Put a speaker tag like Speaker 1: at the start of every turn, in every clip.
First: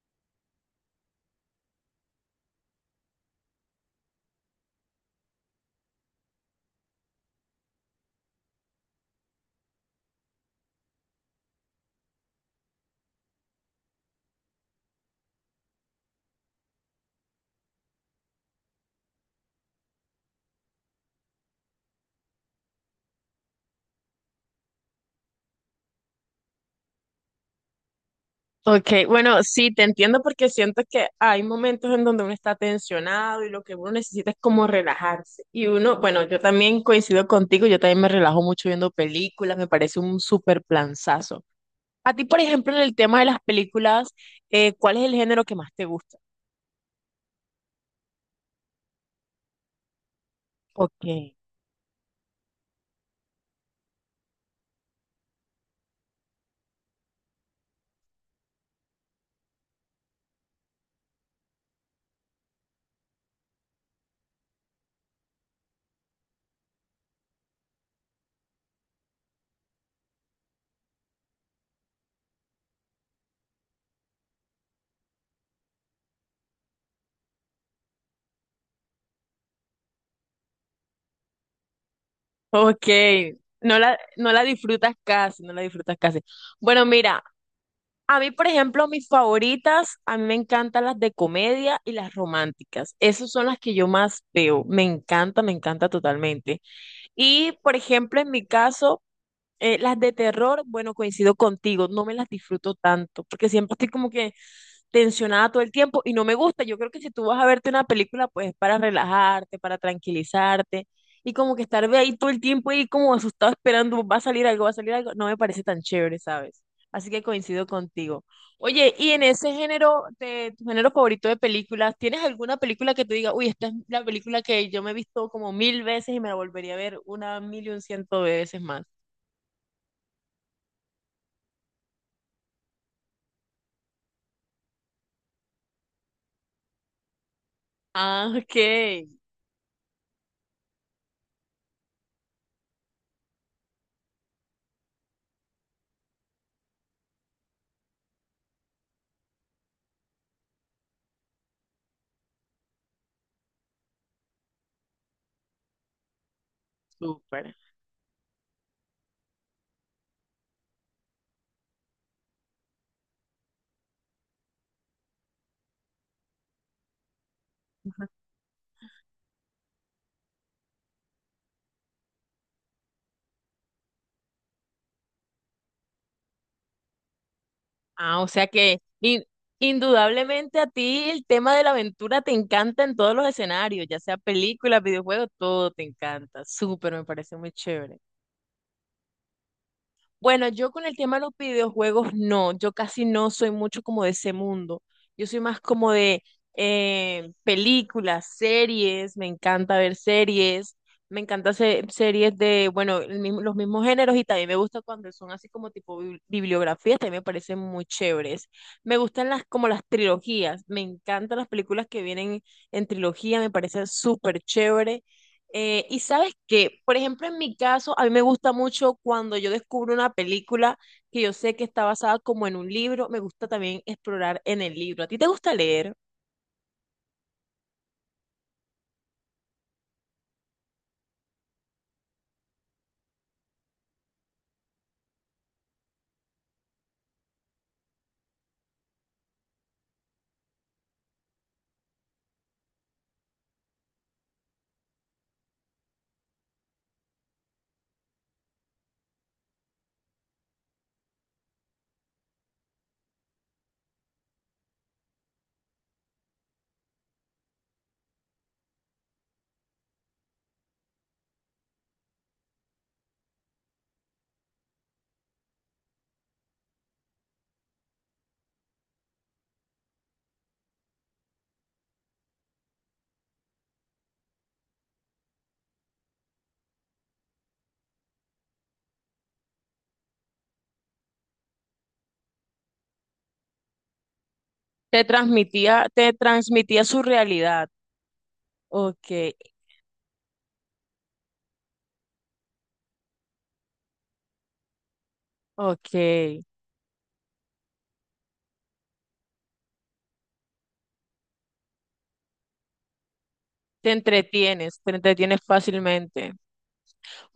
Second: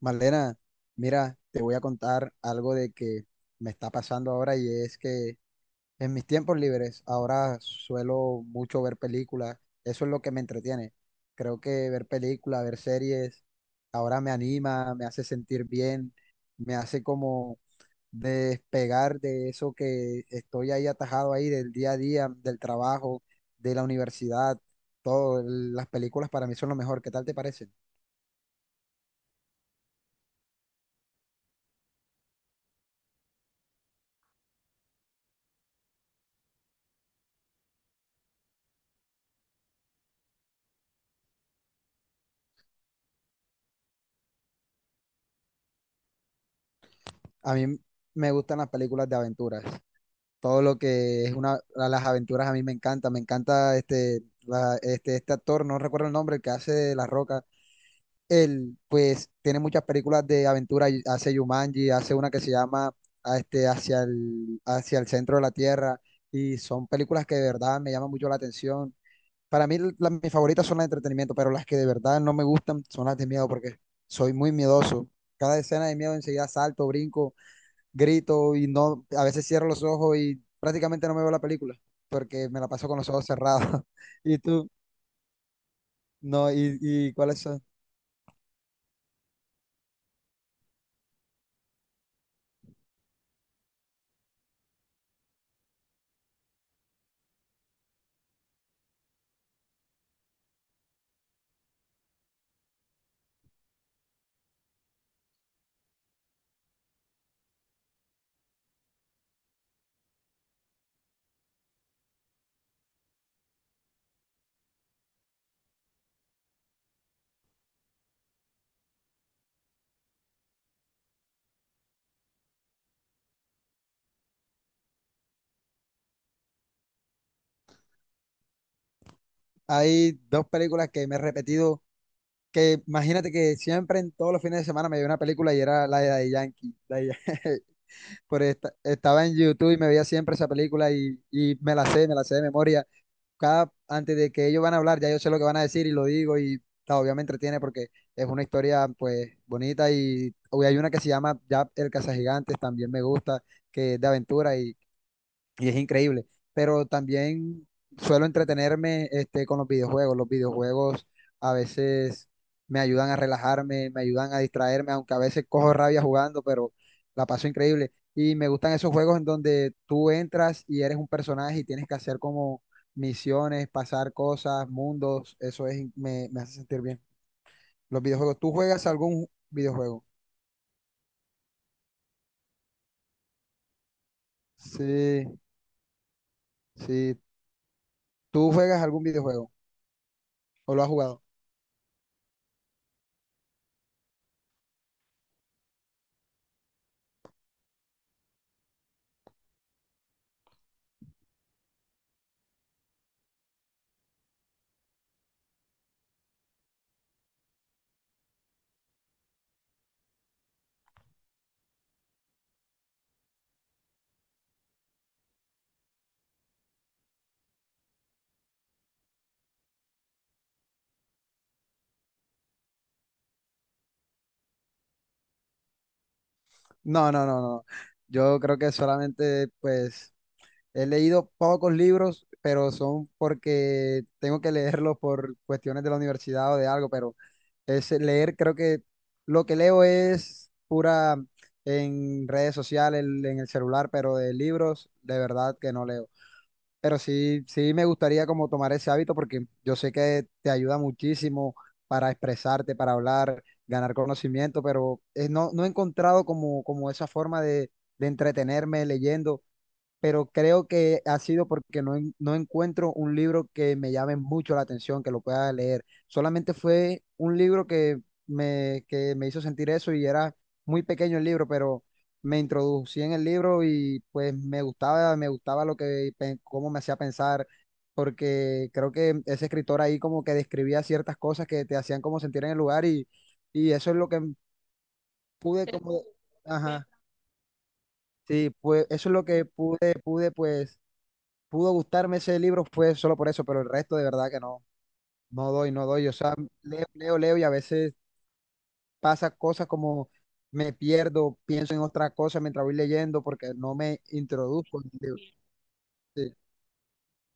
Speaker 1: Marlena, mira, te voy a contar algo de que me está pasando ahora y es que en mis tiempos libres ahora suelo mucho ver películas, eso es lo que me entretiene. Creo que ver películas, ver series, ahora me anima, me hace sentir bien, me hace como despegar de eso que estoy ahí atajado ahí del día a día, del trabajo, de la universidad, todo. Las películas para mí son lo mejor, ¿qué tal te parecen?
Speaker 2: Ok, bueno, sí, te entiendo porque siento que hay momentos en donde uno está tensionado y lo que uno necesita es como relajarse. Y uno, bueno, yo también coincido contigo, yo también me relajo mucho viendo películas, me parece un súper planzazo. A ti, por ejemplo, en el tema de las películas, ¿cuál es el género que más te gusta?
Speaker 1: A mí me gustan las películas de aventuras. Todo lo que
Speaker 2: Okay,
Speaker 1: es una, las aventuras a mí me encanta este actor, no recuerdo el nombre, el que hace de La Roca. Él, pues, tiene muchas películas de aventura, y hace Jumanji, hace una que se llama a este, hacia el centro de la Tierra, y son películas que de verdad me llaman mucho la atención. Para mí, mis favoritas son las de entretenimiento, pero las que de verdad no me gustan son las de miedo, porque soy muy miedoso. Cada escena de miedo enseguida salto, brinco, grito y no, a veces cierro los ojos y prácticamente no me veo la película porque me la paso con los ojos
Speaker 2: okay,
Speaker 1: cerrados.
Speaker 2: no
Speaker 1: ¿Y
Speaker 2: la
Speaker 1: tú?
Speaker 2: disfrutas casi, no la disfrutas casi.
Speaker 1: No, ¿y,
Speaker 2: Bueno,
Speaker 1: y
Speaker 2: mira,
Speaker 1: cuáles son?
Speaker 2: a mí, por ejemplo, mis favoritas, a mí me encantan las de comedia y las románticas. Esas son las que yo más veo. Me encanta totalmente. Y, por ejemplo, en mi caso, las de terror, bueno, coincido contigo, no me las disfruto tanto, porque siempre estoy como que tensionada todo el tiempo y no me gusta. Yo creo que si tú vas a verte una película, pues es para relajarte, para tranquilizarte y como que estar de ahí todo el tiempo y como asustado esperando, va a salir algo, va a salir algo, no me parece tan chévere, ¿sabes? Así que coincido contigo. Oye, y en ese género, de tu género favorito de películas, ¿tienes alguna película que te diga, uy, esta es la película que yo me he visto como mil veces y me la volvería a ver una mil y un ciento veces más?
Speaker 1: Hay dos películas que me he repetido, que imagínate que siempre en todos los fines de semana me veía una película y era la de Daddy Yankee.
Speaker 2: Ah, ok,
Speaker 1: Estaba en YouTube y me veía siempre esa película y me la sé de memoria. Cada, antes de que ellos van a hablar, ya yo sé lo que van a decir y lo digo y ta, obviamente entretiene porque es una historia pues bonita y hoy hay una que se llama ya El Cazagigantes, también me gusta, que es de aventura y es increíble. Pero
Speaker 2: súper.
Speaker 1: también suelo entretenerme este, con los videojuegos. Los videojuegos a veces me ayudan a relajarme, me ayudan a distraerme, aunque a veces cojo rabia jugando, pero la paso increíble. Y me gustan esos juegos en donde tú entras y eres un personaje y tienes que hacer como misiones, pasar cosas, mundos. Eso es, me hace sentir bien. Los
Speaker 2: Ah,
Speaker 1: videojuegos. ¿Tú juegas algún videojuego?
Speaker 2: indudablemente a ti el tema de la aventura te encanta en todos los escenarios, ya sea películas,
Speaker 1: Sí,
Speaker 2: videojuegos, todo te encanta. Súper, me
Speaker 1: sí.
Speaker 2: parece muy chévere.
Speaker 1: ¿Tú juegas algún videojuego
Speaker 2: Bueno, yo
Speaker 1: o lo
Speaker 2: con
Speaker 1: has
Speaker 2: el tema de
Speaker 1: jugado?
Speaker 2: los videojuegos no, yo casi no soy mucho como de ese mundo. Yo soy más como de películas, series, me encanta ver series, me encanta series de, bueno, los mismos géneros y también me gusta cuando son así como tipo bibliografías, también me parecen muy chéveres. Me gustan las como las trilogías, me encantan las películas que vienen en trilogía, me parecen súper chévere. Y sabes que, por ejemplo, en mi caso, a mí me gusta mucho cuando yo descubro una película que yo sé que está basada como en un libro, me gusta también explorar en el libro. ¿A ti te gusta leer?
Speaker 1: No, no, no, no. Yo creo que solamente, pues, he leído pocos libros, pero son porque tengo que leerlos por cuestiones de la universidad o de algo, pero es leer, creo que lo que leo es pura en redes sociales, en el celular, pero de libros, de verdad que no leo. Pero sí, sí me gustaría como tomar ese hábito porque yo sé que te ayuda muchísimo para expresarte, para hablar, ganar conocimiento, pero no, no he encontrado como esa forma de entretenerme leyendo, pero creo que ha sido porque no encuentro un libro que me llame mucho la atención, que lo pueda leer. Solamente fue un libro que me hizo sentir eso y era muy pequeño el libro, pero me introducí en el libro y pues me gustaba lo que, cómo me hacía pensar, porque creo que ese escritor ahí como que describía ciertas cosas que te hacían como sentir en el lugar y eso es lo que pude como,
Speaker 2: Te transmitía
Speaker 1: ajá,
Speaker 2: su realidad.
Speaker 1: sí, pues eso
Speaker 2: Ok,
Speaker 1: es lo que pude, pude pues pudo gustarme ese libro fue solo por eso, pero el resto de verdad que no, no doy, no doy. O sea,
Speaker 2: ok.
Speaker 1: leo, leo, leo y a veces pasa cosas como me pierdo, pienso en otra cosa mientras voy leyendo porque no me introduzco en
Speaker 2: Te
Speaker 1: el libro.
Speaker 2: entretienes fácilmente.
Speaker 1: Sí.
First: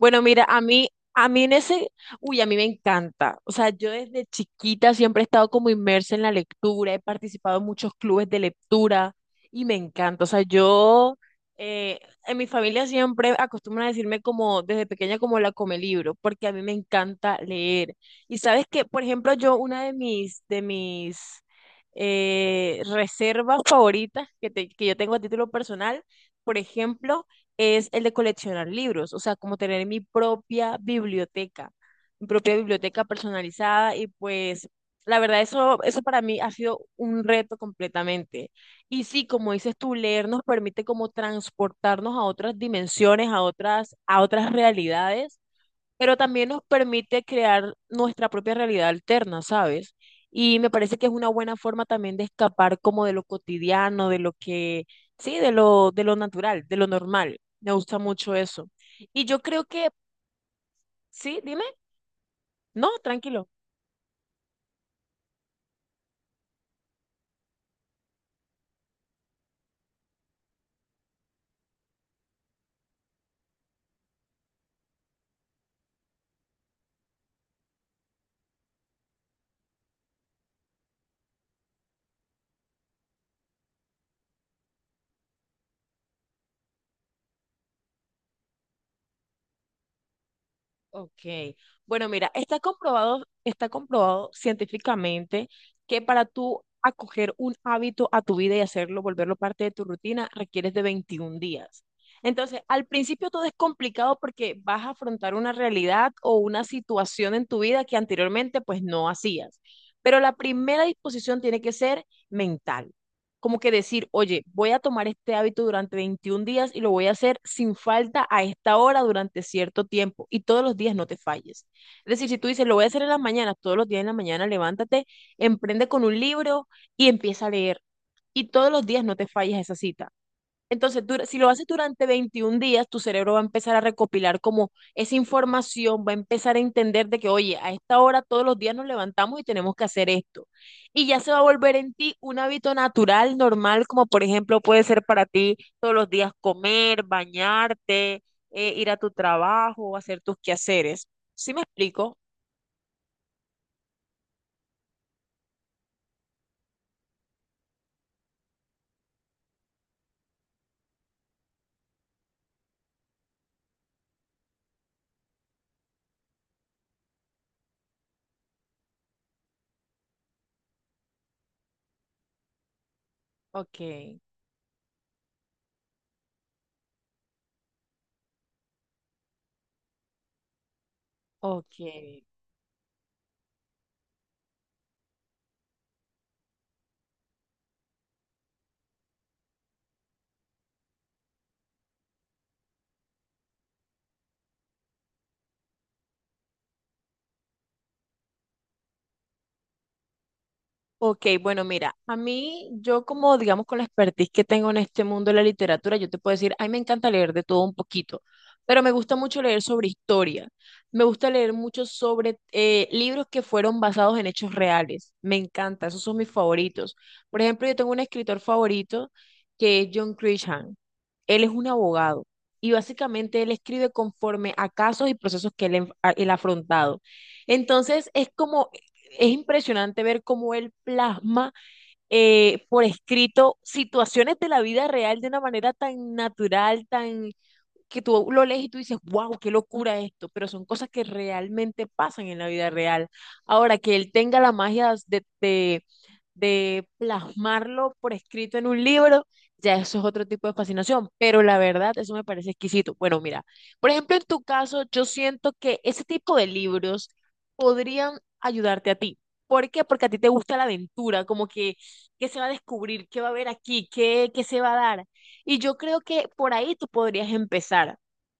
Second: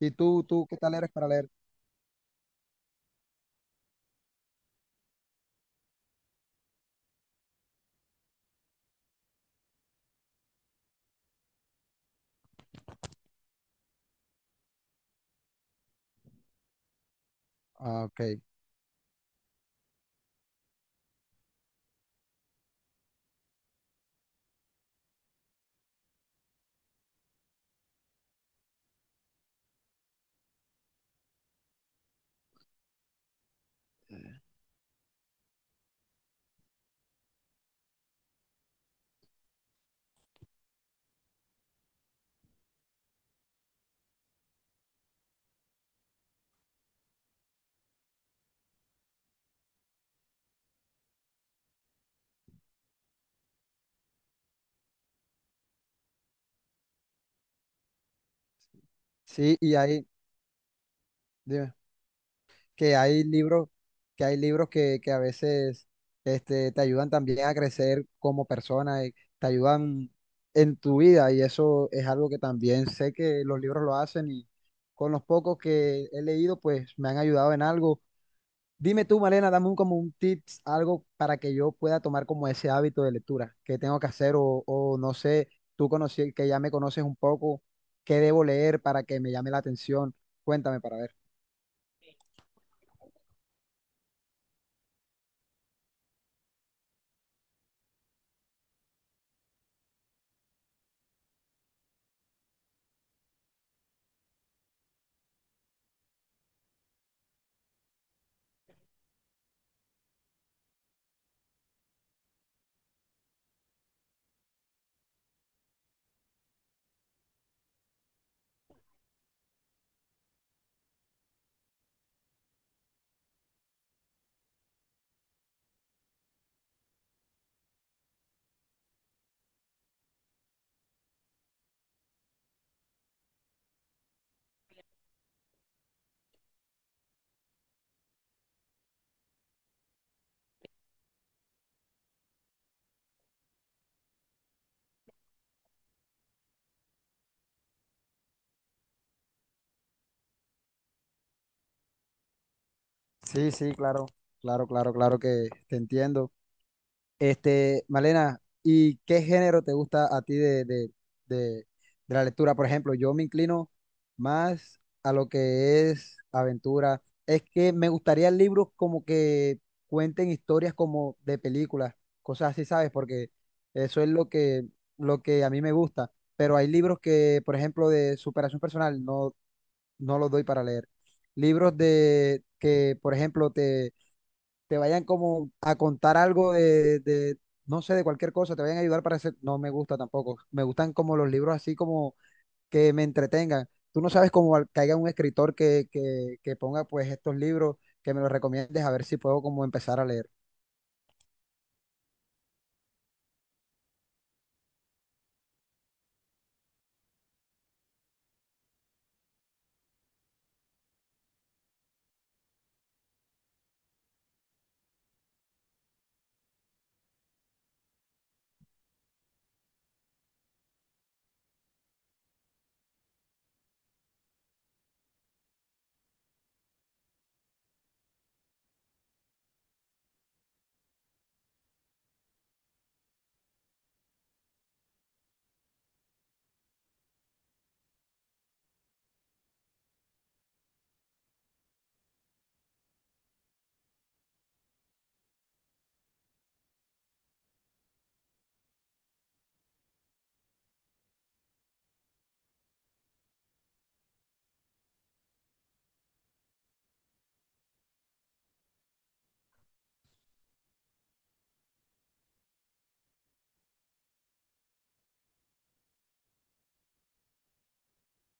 Speaker 1: ¿Y tú,
Speaker 2: mira,
Speaker 1: tú qué tal eres para
Speaker 2: a mí
Speaker 1: leer?
Speaker 2: en ese, uy, a mí me encanta. O sea, yo desde chiquita siempre he estado como inmersa en la lectura, he participado en muchos clubes de lectura y me encanta. O sea, yo, eh, en mi familia siempre acostumbran a decirme como desde pequeña como la come libro, porque a mí me encanta leer.
Speaker 1: Ah, ok.
Speaker 2: Y sabes que, por ejemplo, yo de mis reservas favoritas que, que yo tengo a título personal, por ejemplo, es el de coleccionar libros, o sea, como tener mi propia biblioteca personalizada y pues la verdad eso, eso para mí ha sido un reto completamente. Y sí, como dices tú, leer nos permite como transportarnos a otras dimensiones, a otras realidades pero también nos permite crear nuestra propia realidad alterna, ¿sabes? Y me parece que es una buena forma también de escapar como de lo cotidiano, sí, de lo natural, de lo normal. Me gusta mucho eso. Y yo
Speaker 1: Sí,
Speaker 2: creo
Speaker 1: y
Speaker 2: que,
Speaker 1: ahí,
Speaker 2: sí, dime,
Speaker 1: dime.
Speaker 2: no,
Speaker 1: que hay
Speaker 2: tranquilo.
Speaker 1: libros, que hay libros que a veces este, te ayudan también a crecer como persona, y te ayudan en tu vida y eso es algo que también sé que los libros lo hacen y con los pocos que he leído pues me han ayudado en algo. Dime tú, Malena, dame un, como un tips, algo para que yo pueda tomar como ese hábito de lectura, que tengo que hacer o no sé, tú conocí, que ya me conoces un poco, qué debo leer para que me llame la atención. Cuéntame para ver.
Speaker 2: Ok, bueno, mira, está comprobado científicamente que para tú acoger un hábito a tu vida y hacerlo, volverlo parte de tu rutina, requieres de 21 días. Entonces, al principio todo es complicado porque vas a afrontar una realidad o una situación en tu vida que anteriormente pues no hacías. Pero la primera disposición tiene que ser mental como que decir, oye, voy a tomar este hábito durante 21 días y lo voy a hacer sin falta a esta hora durante cierto tiempo y todos los días no te falles. Es decir, si tú dices, lo voy a hacer en las mañanas, todos los días en la mañana levántate, emprende con un libro y empieza a leer y todos los días no te falles a esa cita. Entonces, si lo haces durante 21 días, tu cerebro va a empezar a recopilar como esa información, va a empezar a entender de que, oye, a esta hora todos los días nos levantamos y tenemos que hacer esto. Y ya se va a volver en ti un hábito natural, normal, como por ejemplo puede ser para ti todos los días comer, bañarte, ir a tu trabajo, hacer tus quehaceres. ¿Sí me explico?
Speaker 1: Sí, sí, claro, claro, claro, claro que te entiendo. Este, Malena, ¿y qué género te gusta a ti de, de la lectura? Por ejemplo, yo me inclino más a lo que es aventura. Es que me gustaría libros como que cuenten historias como de películas, cosas así, ¿sabes? Porque
Speaker 2: Ok,
Speaker 1: eso es lo que a mí me gusta. Pero hay libros que, por ejemplo, de superación personal, no, no los doy para leer.
Speaker 2: ok.
Speaker 1: Libros de que, por ejemplo, te vayan como a contar algo de, no sé, de cualquier cosa, te vayan a ayudar para hacer, no me gusta tampoco. Me gustan como los libros así como que me entretengan. Tú no sabes cómo que haya un escritor que ponga pues estos libros, que me los recomiendes, a ver si puedo como empezar a leer.
Speaker 2: Ok, bueno, mira, a mí, yo como, digamos, con la expertise que tengo en este mundo de la literatura, yo te puedo decir, ay, me encanta leer de todo un poquito, pero me gusta mucho leer sobre historia, me gusta leer mucho sobre libros que fueron basados en hechos reales, me encanta, esos son mis favoritos. Por ejemplo, yo tengo un escritor favorito que es John Grisham, él es un abogado y básicamente él escribe conforme a casos y procesos que él ha afrontado. Entonces, es como es impresionante ver cómo él plasma por escrito situaciones de la vida real de una manera tan natural, tan que tú lo lees y tú dices, wow, qué locura esto, pero son cosas que realmente pasan en la vida real. Ahora, que él tenga la magia de de plasmarlo por escrito en un libro, ya eso es otro tipo de fascinación, pero la verdad, eso me parece exquisito. Bueno, mira, por ejemplo, en tu caso, yo siento que ese tipo de libros podrían ayudarte a ti. ¿Por qué? Porque a ti te gusta la aventura, como que qué se va a descubrir, qué va a haber aquí, qué se va a dar. Y yo creo que por ahí tú podrías empezar.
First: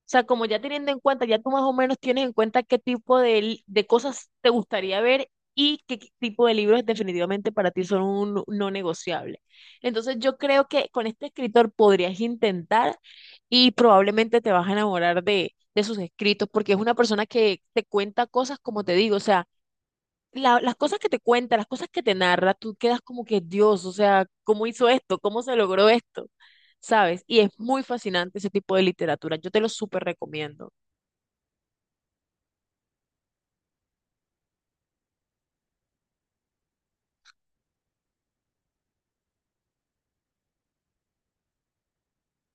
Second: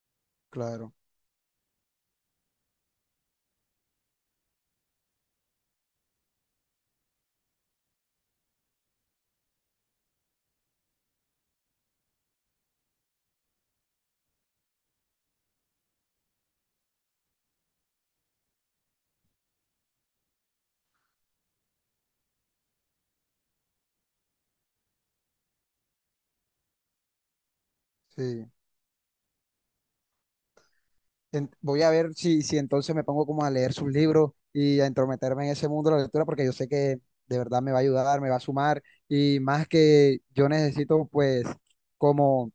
Speaker 2: O sea, como ya teniendo
Speaker 1: Claro,
Speaker 2: en cuenta, ya tú más o menos tienes en cuenta qué tipo de cosas te gustaría ver y qué tipo de libros definitivamente para ti son un no negociable. Entonces yo creo que con este escritor podrías intentar y probablemente te vas a enamorar de sus escritos porque es una persona que te cuenta cosas como te digo, o sea, las cosas que te cuenta, las cosas que te narra, tú quedas como que Dios, o sea, ¿cómo hizo esto? ¿Cómo se logró esto? ¿Sabes? Y es muy fascinante
Speaker 1: sí.
Speaker 2: ese tipo de literatura. Yo te lo súper recomiendo.
Speaker 1: Voy a ver si, si entonces me pongo como a leer sus libros y a entrometerme en ese mundo de la lectura, porque yo sé que de verdad me va a ayudar, me va a sumar, y más que yo necesito pues como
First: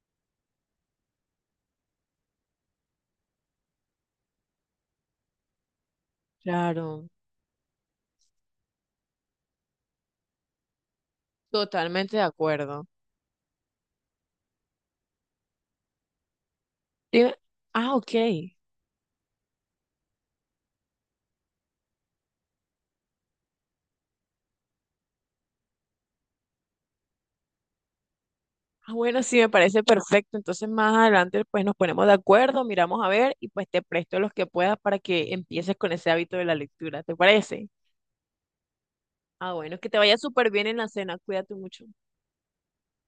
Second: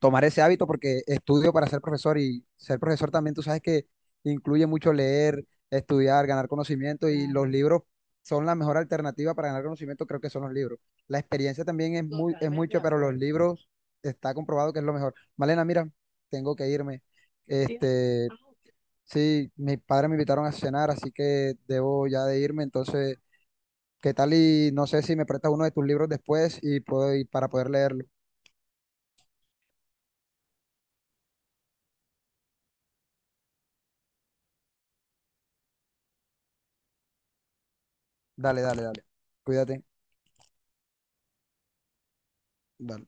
Speaker 1: tomar ese hábito porque estudio para ser profesor y ser profesor también tú sabes que incluye mucho leer, estudiar, ganar
Speaker 2: Claro,
Speaker 1: conocimiento y los libros son la mejor alternativa para ganar conocimiento, creo que son los libros. La experiencia también es
Speaker 2: totalmente de
Speaker 1: muy, es totalmente de mucho,
Speaker 2: acuerdo.
Speaker 1: pero los acuerdo. Libros está comprobado que es lo mejor. Malena, mira, tengo que irme.
Speaker 2: Dime-
Speaker 1: Sí,
Speaker 2: Ah, ok.
Speaker 1: Sí, mis padres me invitaron a cenar, así que debo ya de irme. Entonces, ¿qué tal? Y no sé si me prestas uno de tus libros después y puedo, y para poder leerlo.
Speaker 2: Ah, bueno, sí, me parece perfecto. Entonces más adelante pues nos ponemos de acuerdo, miramos a ver y pues te presto los que puedas para que empieces con ese hábito de la lectura. ¿Te parece?
Speaker 1: Dale, dale, dale.
Speaker 2: Ah, bueno,
Speaker 1: Cuídate.
Speaker 2: que te vaya súper bien en la cena. Cuídate mucho.
Speaker 1: Dale.